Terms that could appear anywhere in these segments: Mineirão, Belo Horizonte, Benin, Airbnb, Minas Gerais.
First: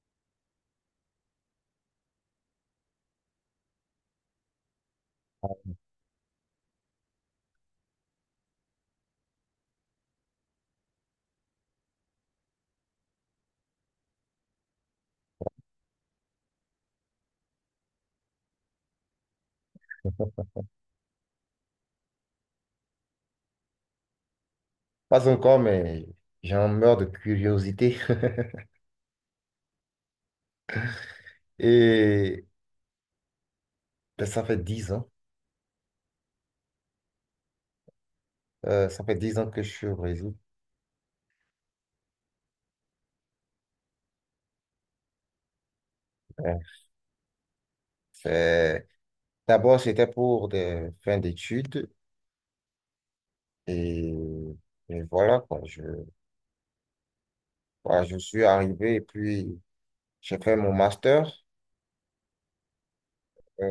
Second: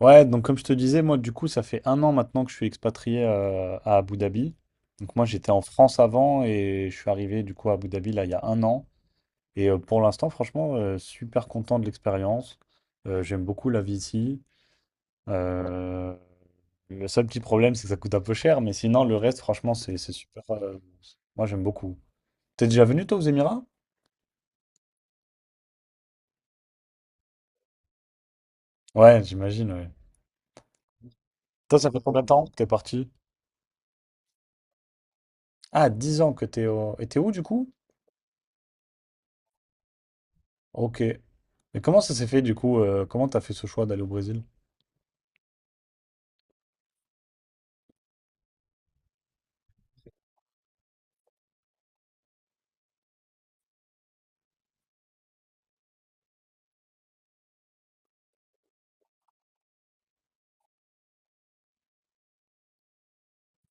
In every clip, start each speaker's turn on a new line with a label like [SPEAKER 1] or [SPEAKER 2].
[SPEAKER 1] Ouais, donc comme je te disais, moi du coup, ça fait un an maintenant que je suis expatrié à Abu Dhabi. Donc moi j'étais en France avant et je suis arrivé du coup à Abu Dhabi là il y a un an. Et pour l'instant, franchement, super content de l'expérience. J'aime beaucoup la vie ici. Euh, le seul petit problème, c'est que ça coûte un peu cher, mais sinon le reste, franchement, c'est super. Moi j'aime beaucoup. T'es déjà venu toi aux Émirats?
[SPEAKER 2] Pas encore, mais j'en meurs de curiosité.
[SPEAKER 1] Ouais, j'imagine, ouais. Toi, ça fait combien de temps
[SPEAKER 2] Et
[SPEAKER 1] que t'es parti?
[SPEAKER 2] ben, ça fait 10 ans.
[SPEAKER 1] Ah, 10 ans que t'es au... Et t'es où du coup?
[SPEAKER 2] Ça fait 10 ans que je suis au Brésil.
[SPEAKER 1] Ok. Et comment ça s'est fait du coup? Comment t'as fait ce choix d'aller au Brésil?
[SPEAKER 2] Ouais. C'est- D'abord, c'était pour des fins d'études. Et, et voilà, quoi. Voilà, je suis arrivé et puis j'ai fait mon master.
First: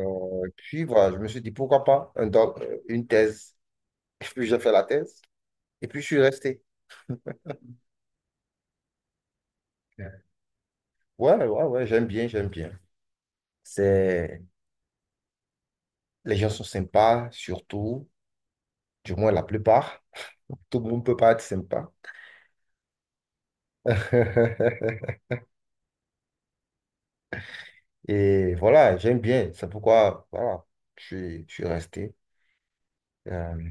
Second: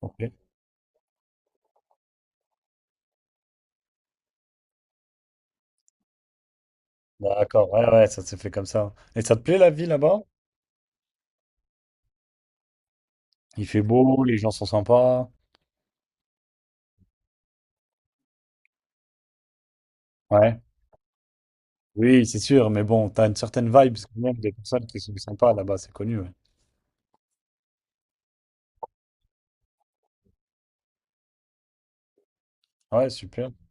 [SPEAKER 1] Ok.
[SPEAKER 2] Puis voilà, je me suis dit, pourquoi pas une thèse. Et puis j'ai fait la thèse. Et puis je suis resté.
[SPEAKER 1] D'accord, ouais, ouais, ça s'est fait comme ça. Et ça te plaît la vie là-bas?
[SPEAKER 2] Ouais, ouais, ouais, ouais, j'aime bien, j'aime bien.
[SPEAKER 1] Il fait beau, les
[SPEAKER 2] C'est...
[SPEAKER 1] gens sont sympas.
[SPEAKER 2] Les gens sont sympas, surtout, du moins la plupart.
[SPEAKER 1] Ouais.
[SPEAKER 2] Tout le monde peut pas être sympa.
[SPEAKER 1] Oui, c'est sûr, mais bon, t'as une certaine vibe quand même des personnes qui sont sympas là-bas, c'est connu. Ouais,
[SPEAKER 2] Et voilà, j'aime bien. C'est pourquoi voilà, je suis resté.
[SPEAKER 1] ouais, super.
[SPEAKER 2] Euh,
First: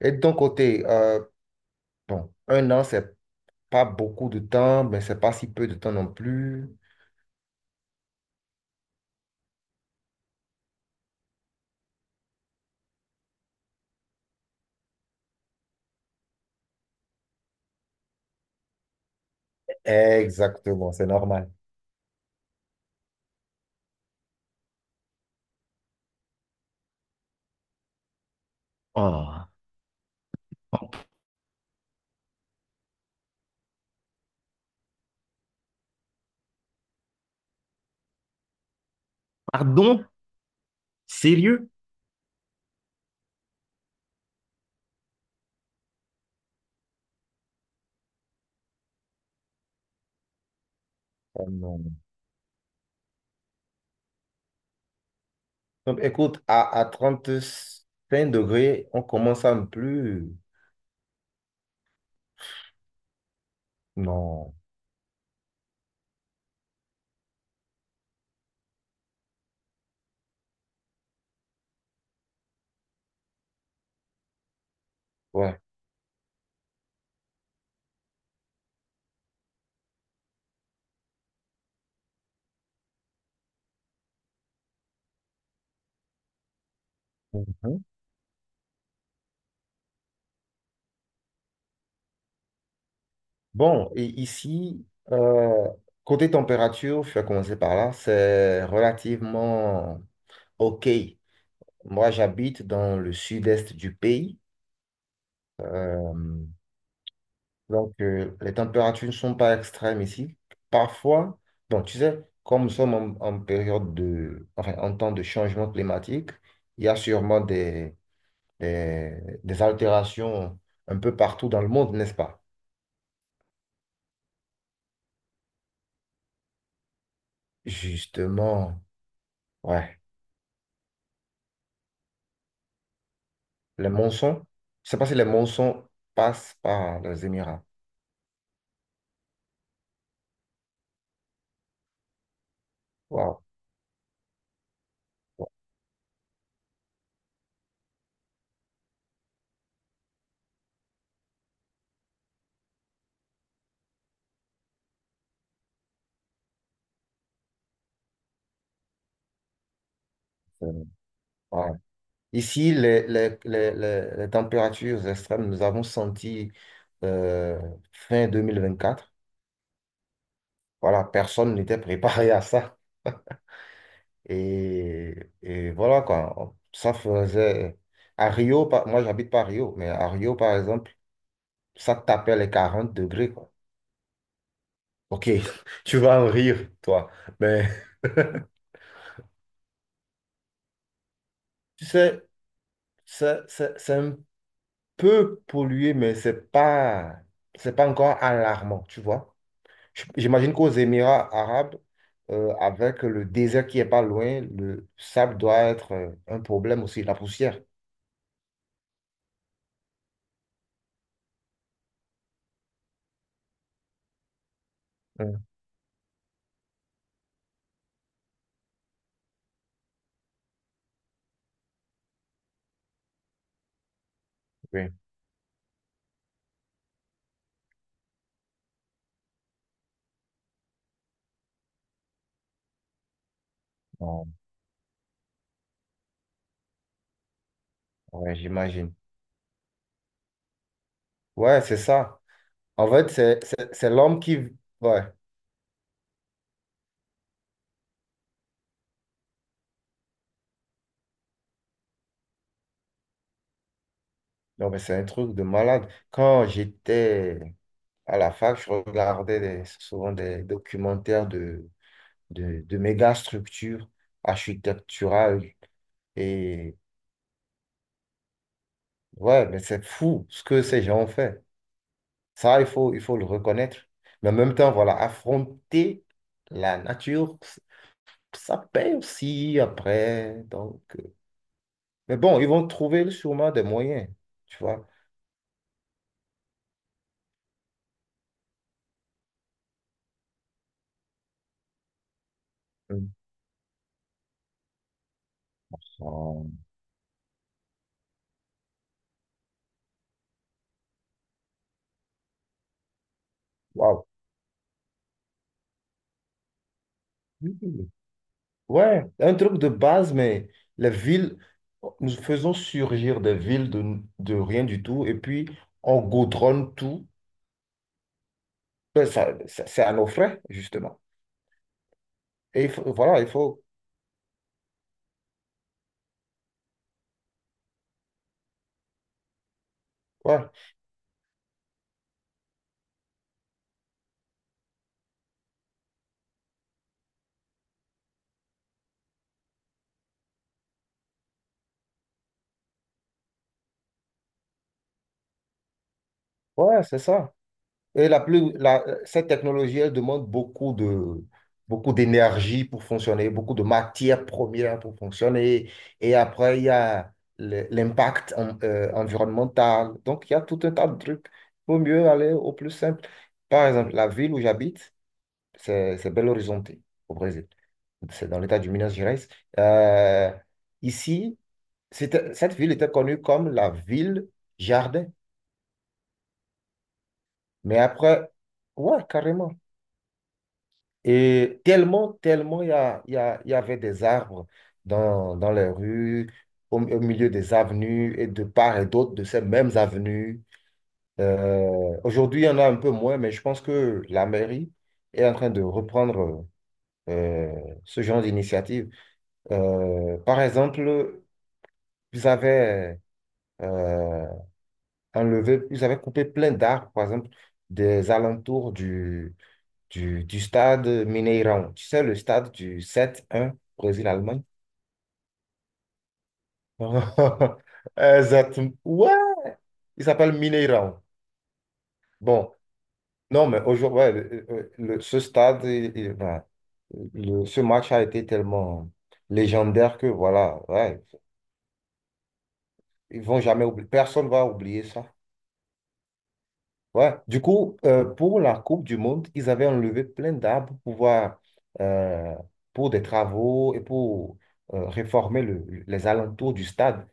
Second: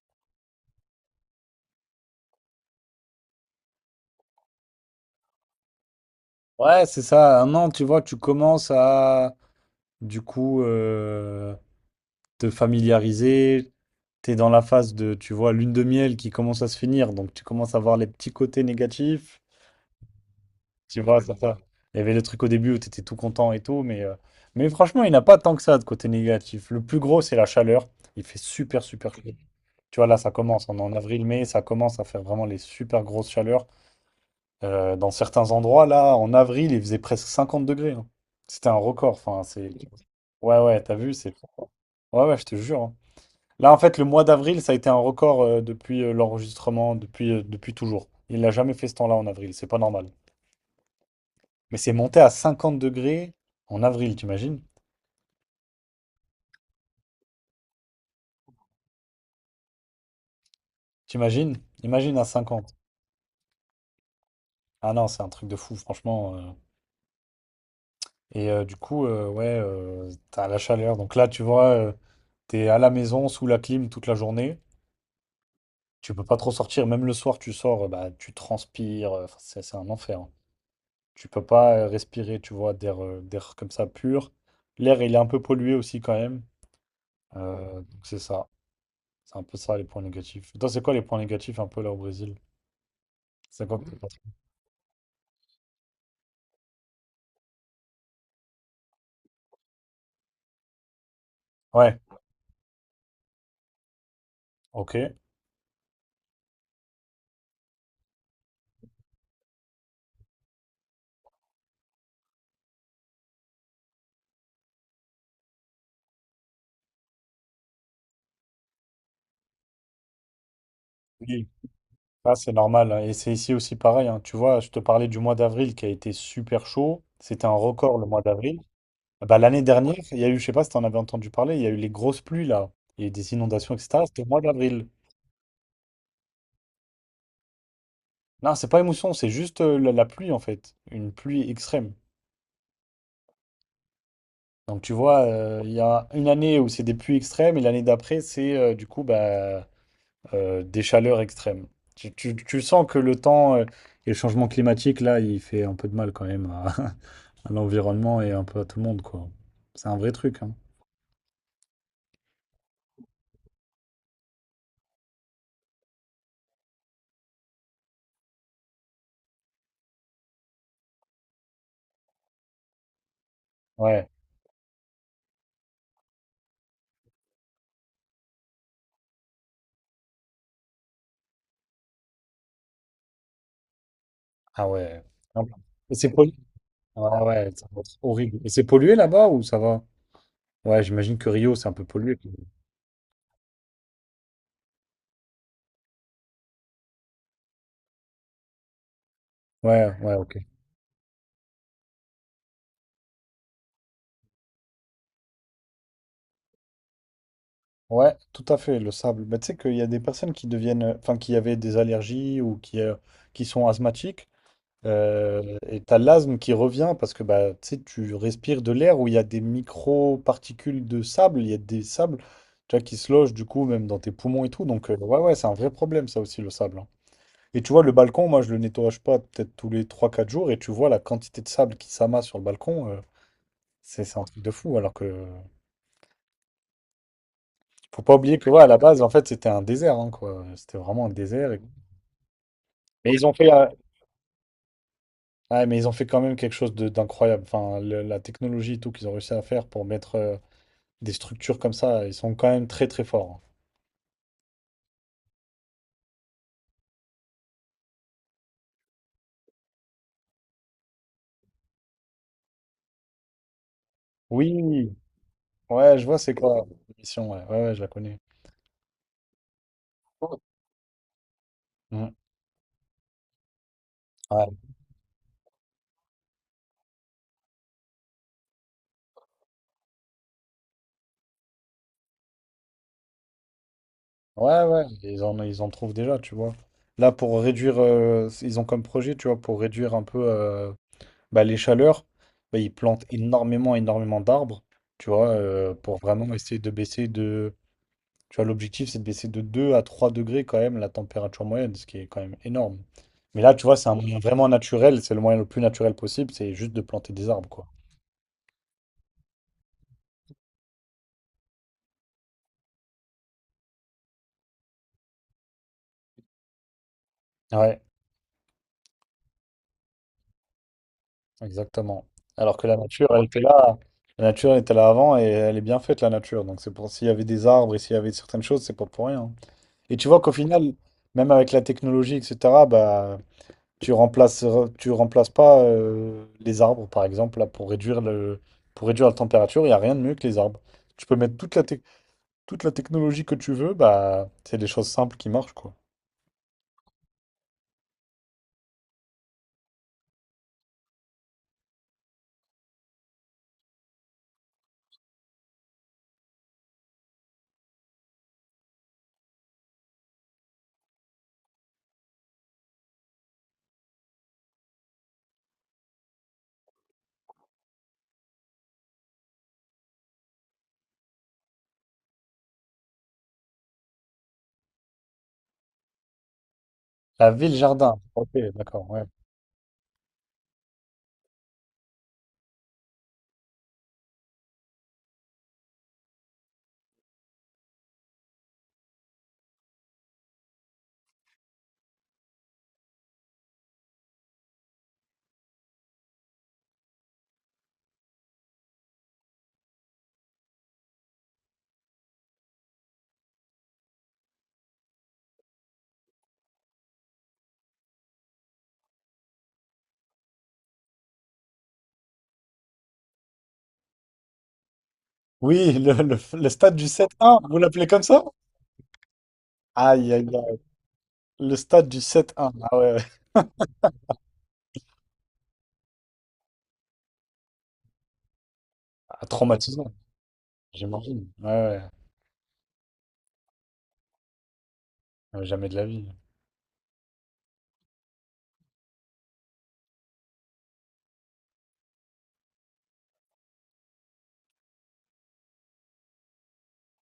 [SPEAKER 2] et de ton côté, bon, un an, c'est pas beaucoup de temps, mais c'est pas si peu de temps non plus.
[SPEAKER 1] Ouais, c'est ça, un an, tu vois, tu commences à, du coup, te familiariser. T'es dans la phase de, tu vois, lune de miel qui commence à se finir, donc tu commences à voir les petits côtés négatifs.
[SPEAKER 2] Exactement,
[SPEAKER 1] Tu
[SPEAKER 2] c'est
[SPEAKER 1] vois, ça,
[SPEAKER 2] normal.
[SPEAKER 1] ça. Il y avait le truc au début où t'étais tout content et tout, mais franchement, il n'y en a pas tant que ça de côté négatif. Le plus gros, c'est la chaleur. Il fait super, super chaud.
[SPEAKER 2] Oh,
[SPEAKER 1] Tu vois, là, ça commence. On est en
[SPEAKER 2] oh,
[SPEAKER 1] avril-mai, ça commence à faire vraiment les super grosses chaleurs. Dans certains endroits, là, en avril, il faisait presque 50 degrés, hein. C'était un record. Enfin, c'est...
[SPEAKER 2] pardon?
[SPEAKER 1] Ouais, ouais, t'as vu, c'est...
[SPEAKER 2] Sérieux?
[SPEAKER 1] Ouais, ouais, je te jure, hein. Là, en fait, le mois d'avril, ça a été un record depuis l'enregistrement, depuis, depuis toujours. Il n'a jamais fait ce temps-là en avril, c'est pas normal.
[SPEAKER 2] Oh
[SPEAKER 1] Mais c'est
[SPEAKER 2] non.
[SPEAKER 1] monté à 50 degrés en avril, t'imagines?
[SPEAKER 2] Donc, écoute, à, 35 degrés, on commence à ne plus.
[SPEAKER 1] T'imagines? Imagine à 50.
[SPEAKER 2] Non.
[SPEAKER 1] Ah non, c'est un truc de fou, franchement. Et du coup, ouais, t'as la chaleur. Donc là, tu vois, t'es à la maison sous la clim toute la journée.
[SPEAKER 2] Ouais.
[SPEAKER 1] Tu peux pas trop sortir. Même le soir, tu sors, bah, tu transpires. Enfin, c'est un enfer, hein. Tu peux pas respirer, tu vois, d'air d'air comme ça pur. L'air, il est un peu pollué aussi quand même.
[SPEAKER 2] Mhm.
[SPEAKER 1] Donc c'est ça. C'est un peu ça les points négatifs. Toi, c'est quoi les points négatifs un peu là au Brésil? C'est quoi que
[SPEAKER 2] Bon,
[SPEAKER 1] t'as
[SPEAKER 2] et
[SPEAKER 1] pas-
[SPEAKER 2] ici, euh, côté température, je vais commencer par là, c'est relativement OK.
[SPEAKER 1] Ouais,
[SPEAKER 2] Moi, j'habite dans le sud-est du pays,
[SPEAKER 1] ok.
[SPEAKER 2] euh, donc les températures ne sont pas extrêmes ici. Parfois, bon, tu sais, comme nous sommes en période de, enfin, en temps de changement climatique, il y a sûrement des, des altérations un peu
[SPEAKER 1] Oui.
[SPEAKER 2] partout dans le monde, n'est-ce
[SPEAKER 1] Ah,
[SPEAKER 2] pas?
[SPEAKER 1] c'est normal, hein. Et c'est ici aussi pareil, hein. Tu vois, je te parlais du mois d'avril qui a été super chaud. C'était un record le mois d'avril.
[SPEAKER 2] Justement,
[SPEAKER 1] Ah bah, l'année dernière,
[SPEAKER 2] ouais.
[SPEAKER 1] il y a eu, je sais pas si tu en avais entendu parler, il y a eu les grosses pluies là. Il y a eu des inondations,
[SPEAKER 2] Les
[SPEAKER 1] etc. C'était au mois
[SPEAKER 2] monsons,
[SPEAKER 1] d'avril.
[SPEAKER 2] je sais pas si les monsons passent par les Émirats.
[SPEAKER 1] Non, c'est pas émotion, c'est juste la pluie en fait. Une pluie extrême.
[SPEAKER 2] Waouh.
[SPEAKER 1] Donc tu vois,
[SPEAKER 2] Waouh,
[SPEAKER 1] il y a une année où c'est des pluies extrêmes et l'année d'après, c'est du coup bah, des chaleurs extrêmes. Tu sens que le temps et le changement climatique, là, il fait un peu de mal quand même à, à l'environnement et un peu à tout le monde, quoi. C'est un vrai truc, hein.
[SPEAKER 2] c'est- waouh. Ici, les températures extrêmes, nous avons senti euh, fin 2024. Voilà, personne n'était préparé à ça.
[SPEAKER 1] Ouais,
[SPEAKER 2] Et, et voilà, quoi. Ça faisait. À Rio, moi, j'habite pas à Rio, mais à Rio, par exemple, ça tapait les 40 degrés, quoi.
[SPEAKER 1] ah ouais.
[SPEAKER 2] Ok,
[SPEAKER 1] Non. Et
[SPEAKER 2] tu
[SPEAKER 1] c'est
[SPEAKER 2] vas en
[SPEAKER 1] pollué.
[SPEAKER 2] rire, toi.
[SPEAKER 1] Ouais, ouais, ça
[SPEAKER 2] Mais
[SPEAKER 1] doit être horrible. Et c'est pollué là-bas ou ça va? Ouais, j'imagine que Rio, c'est un
[SPEAKER 2] tu
[SPEAKER 1] peu pollué.
[SPEAKER 2] sais, c'est un peut polluer, mais c'est pas encore alarmant, tu vois.
[SPEAKER 1] Ouais, ouais, ok.
[SPEAKER 2] J'imagine qu'aux Émirats arabes, avec le désert qui est pas loin, le sable doit être un problème aussi, la poussière.
[SPEAKER 1] Ouais, tout à fait, le sable. Bah, tu sais qu'il y a des personnes qui deviennent, enfin, qui avaient des allergies ou qui sont asthmatiques.
[SPEAKER 2] Mm.
[SPEAKER 1] Et t'as l'asthme qui revient parce que bah, tu sais, tu respires de l'air où il y a des micro-particules de sable, il y a des sables, tu vois, qui se logent du coup même dans tes poumons et tout. Donc
[SPEAKER 2] Oui.
[SPEAKER 1] ouais, ouais, c'est un vrai problème ça aussi le sable, hein. Et tu vois, le balcon, moi je le nettoie pas peut-être tous les trois quatre jours et tu vois la quantité de sable qui s'amasse sur le balcon, c'est un
[SPEAKER 2] Bon,
[SPEAKER 1] truc de fou. Alors que faut pas
[SPEAKER 2] ouais,
[SPEAKER 1] oublier que ouais, à la
[SPEAKER 2] j'imagine.
[SPEAKER 1] base, en fait, c'était un désert, hein, quoi. C'était vraiment un désert.
[SPEAKER 2] Ouais, c'est ça. En fait,
[SPEAKER 1] Mais ils ont
[SPEAKER 2] c'est
[SPEAKER 1] fait,
[SPEAKER 2] c'est- c'est l'homme qui... Ouais,
[SPEAKER 1] ouais, mais ils ont fait quand même quelque chose d'incroyable. Enfin, la technologie et tout qu'ils ont réussi à faire pour mettre. Des structures comme ça, ils sont quand même très très forts.
[SPEAKER 2] non, mais c'est un truc de malade. Quand j'étais à la fac, je regardais souvent des documentaires de méga structures
[SPEAKER 1] Oui,
[SPEAKER 2] architecturales.
[SPEAKER 1] ouais, je vois c'est quoi
[SPEAKER 2] Et
[SPEAKER 1] l'émission, ouais. Ouais, ouais, je la connais.
[SPEAKER 2] ouais, mais c'est fou ce que ces gens ont fait.
[SPEAKER 1] Mm.
[SPEAKER 2] Ça, il faut le reconnaître. Mais en
[SPEAKER 1] Ouais,
[SPEAKER 2] même temps, voilà, affronter la nature, ça paye aussi après. Donc, mais bon, ils vont trouver sûrement des moyens, tu
[SPEAKER 1] ouais, ouais,
[SPEAKER 2] vois.
[SPEAKER 1] ils en trouvent déjà, tu vois. Là, pour réduire, ils ont comme projet, tu vois, pour réduire un peu bah, les chaleurs, bah, ils plantent
[SPEAKER 2] Mm.
[SPEAKER 1] énormément, énormément d'arbres, tu vois, pour vraiment
[SPEAKER 2] Oh.
[SPEAKER 1] essayer de baisser de. Tu vois, l'objectif, c'est de baisser de 2 à 3 degrés quand même la température moyenne, ce qui est quand même énorme. Mais là, tu vois, c'est un
[SPEAKER 2] Waouh.
[SPEAKER 1] moyen vraiment naturel, c'est le moyen le plus naturel possible, c'est juste de planter des arbres, quoi.
[SPEAKER 2] Mhm. Ouais, un truc de base, mais les villes, nous faisons surgir des villes de rien du tout, et puis on goudronne tout.
[SPEAKER 1] Ouais,
[SPEAKER 2] Ben, c'est à nos frais, justement.
[SPEAKER 1] exactement. Alors
[SPEAKER 2] Et
[SPEAKER 1] que la nature,
[SPEAKER 2] voilà,
[SPEAKER 1] elle
[SPEAKER 2] il
[SPEAKER 1] était
[SPEAKER 2] faut.
[SPEAKER 1] là, la nature était là avant et elle est bien faite, la nature. Donc c'est pour s'il y avait des arbres et s'il y avait certaines choses, c'est pas pour rien, hein. Et tu vois qu'au
[SPEAKER 2] Ouais,
[SPEAKER 1] final, même avec la technologie, etc., bah tu remplaces, tu remplaces pas les arbres, par exemple, là, pour réduire pour réduire la température, il n'y a rien de mieux que les arbres. Tu peux mettre toute la, toute la technologie que tu veux, bah, c'est des choses simples qui marchent, quoi.
[SPEAKER 2] ouais, c'est ça. Et cette technologie, elle demande beaucoup d'énergie pour fonctionner, beaucoup de matières premières pour fonctionner. Et après, il y a l'impact environnemental. Donc, il y a tout un tas de trucs. Il vaut mieux aller au plus simple. Par exemple, la ville où j'habite, c'est Belo Horizonte, au Brésil. C'est dans l'état du Minas Gerais. Euh, Ici, cette ville était connue comme la ville jardin.
[SPEAKER 1] La
[SPEAKER 2] Mais
[SPEAKER 1] ville-jardin. Ok,
[SPEAKER 2] après,
[SPEAKER 1] d'accord, ouais.
[SPEAKER 2] ouais, carrément. Et tellement, tellement, il y avait des arbres dans les rues, au milieu des avenues et de part et d'autre de ces mêmes avenues. Aujourd'hui, il y en a un peu moins, mais je pense que la mairie est en train de reprendre euh, ce genre d'initiative. Par exemple, vous avez euh, enlevé, ils avaient coupé plein d'arbres, par exemple, des alentours du, du stade Mineirão. Tu sais, le stade du 7-1 Brésil-Allemagne.
[SPEAKER 1] Oui, le stade du 7-1, vous l'appelez comme ça?
[SPEAKER 2] Exactement. Ouais, il
[SPEAKER 1] Aïe, aïe,
[SPEAKER 2] s'appelle
[SPEAKER 1] aïe.
[SPEAKER 2] Mineirão.
[SPEAKER 1] Le stade du 7-1.
[SPEAKER 2] Bon,
[SPEAKER 1] Ah ouais, ouais.
[SPEAKER 2] non, mais aujourd'hui, ouais, ce stade, ben, ce match a été tellement
[SPEAKER 1] Ah, traumatisant,
[SPEAKER 2] légendaire que voilà, ouais,
[SPEAKER 1] j'imagine. Ouais, ouais.
[SPEAKER 2] ils vont jamais oublier, personne va oublier ça.
[SPEAKER 1] Ouais, jamais de la vie.
[SPEAKER 2] Ouais. Du coup, pour la Coupe du Monde, ils avaient enlevé plein d'arbres pour pouvoir, euh, pour des travaux et pour réformer les alentours du stade,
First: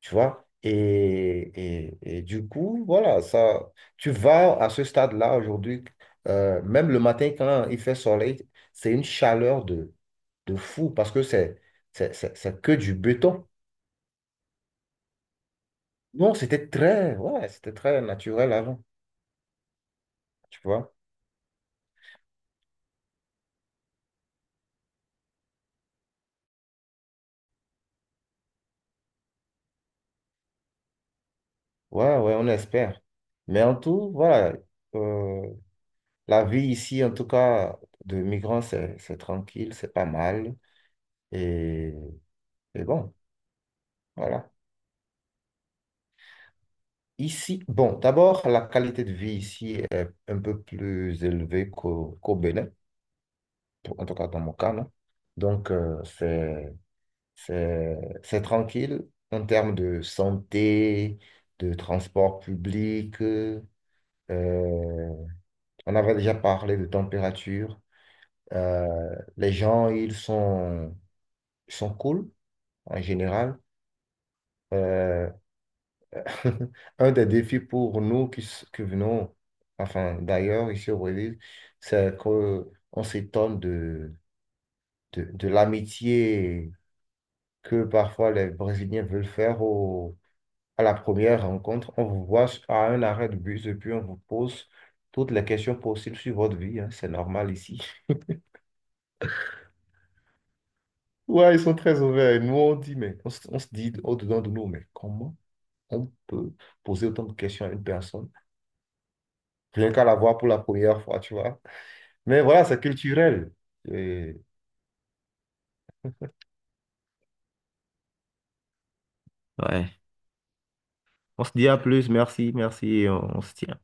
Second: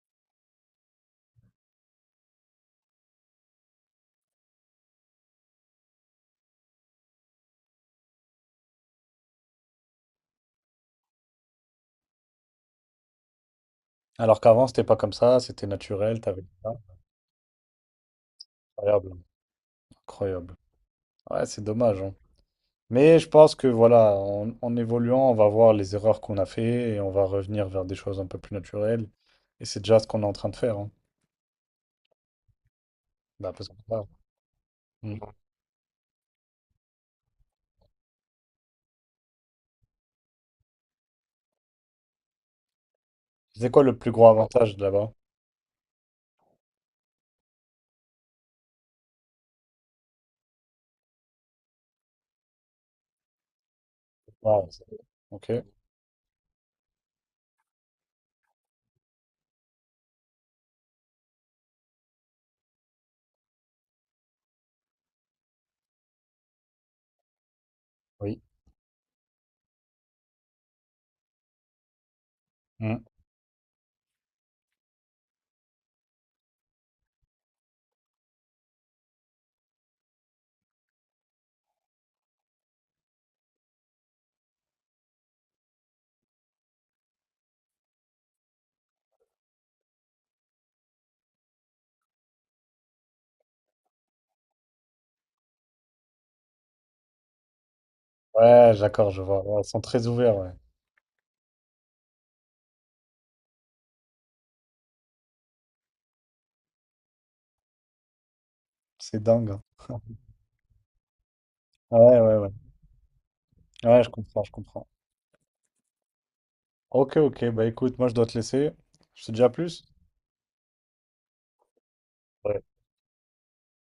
[SPEAKER 2] tu vois. Et du coup, voilà, ça, tu vas à ce stade-là aujourd'hui, même le matin quand il fait soleil, c'est une chaleur de fou parce que c'est que du béton.
[SPEAKER 1] Alors qu'avant, c'était pas comme ça, c'était naturel,
[SPEAKER 2] Non,
[SPEAKER 1] t'avais
[SPEAKER 2] c'était
[SPEAKER 1] ça.
[SPEAKER 2] ouais, c'était très naturel avant,
[SPEAKER 1] Incroyable, incroyable.
[SPEAKER 2] tu vois.
[SPEAKER 1] Ouais, c'est dommage, hein. Mais je pense que voilà, en évoluant, on va voir les erreurs qu'on a fait et on va revenir vers des choses un peu plus naturelles. Et c'est déjà ce qu'on est en train de faire, hein.
[SPEAKER 2] Ouais, ouais, on espère.
[SPEAKER 1] Bah,
[SPEAKER 2] Mais
[SPEAKER 1] parce que,
[SPEAKER 2] en
[SPEAKER 1] voilà.
[SPEAKER 2] tout, voilà,
[SPEAKER 1] Mm.
[SPEAKER 2] euh, la vie ici, en tout cas, de migrants, c'est tranquille, c'est pas mal. Et, et bon,
[SPEAKER 1] C'est quoi le plus gros
[SPEAKER 2] voilà.
[SPEAKER 1] avantage de là-bas?
[SPEAKER 2] Ici, bon, d'abord, la qualité de vie ici est un peu plus élevée qu'au Bénin, en tout cas dans mon
[SPEAKER 1] Ah,
[SPEAKER 2] cas, non?
[SPEAKER 1] ok,
[SPEAKER 2] Donc, c'est, c'est tranquille en termes de santé, de transport public. On avait déjà parlé de température.
[SPEAKER 1] oui.
[SPEAKER 2] Les gens, ils sont cool en
[SPEAKER 1] Mm.
[SPEAKER 2] général. Euh, un des défis pour nous qui venons, enfin d'ailleurs ici au Brésil, c'est qu'on s'étonne de l'amitié que parfois les Brésiliens veulent faire à la première rencontre. On vous voit à un arrêt de bus et puis on vous pose toutes les questions possibles sur votre vie, hein. C'est normal ici.
[SPEAKER 1] Ouais, d'accord, je vois. Ouais, ils sont très ouverts, ouais.
[SPEAKER 2] Ouais, ils sont très ouverts. Et nous, on dit, mais on se dit au-dedans de nous, mais comment? On peut poser autant de questions à une personne,
[SPEAKER 1] C'est dingue, hein.
[SPEAKER 2] rien qu'à la voir pour la première fois, tu vois.
[SPEAKER 1] Ouais, ouais,
[SPEAKER 2] Mais
[SPEAKER 1] ouais.
[SPEAKER 2] voilà, c'est culturel.
[SPEAKER 1] Ouais, je
[SPEAKER 2] Et.
[SPEAKER 1] comprends, je comprends. Ok, ok, bah écoute, moi je dois te laisser. Je te dis à plus.
[SPEAKER 2] Ouais. On se dit à plus, merci, merci, et on se tient.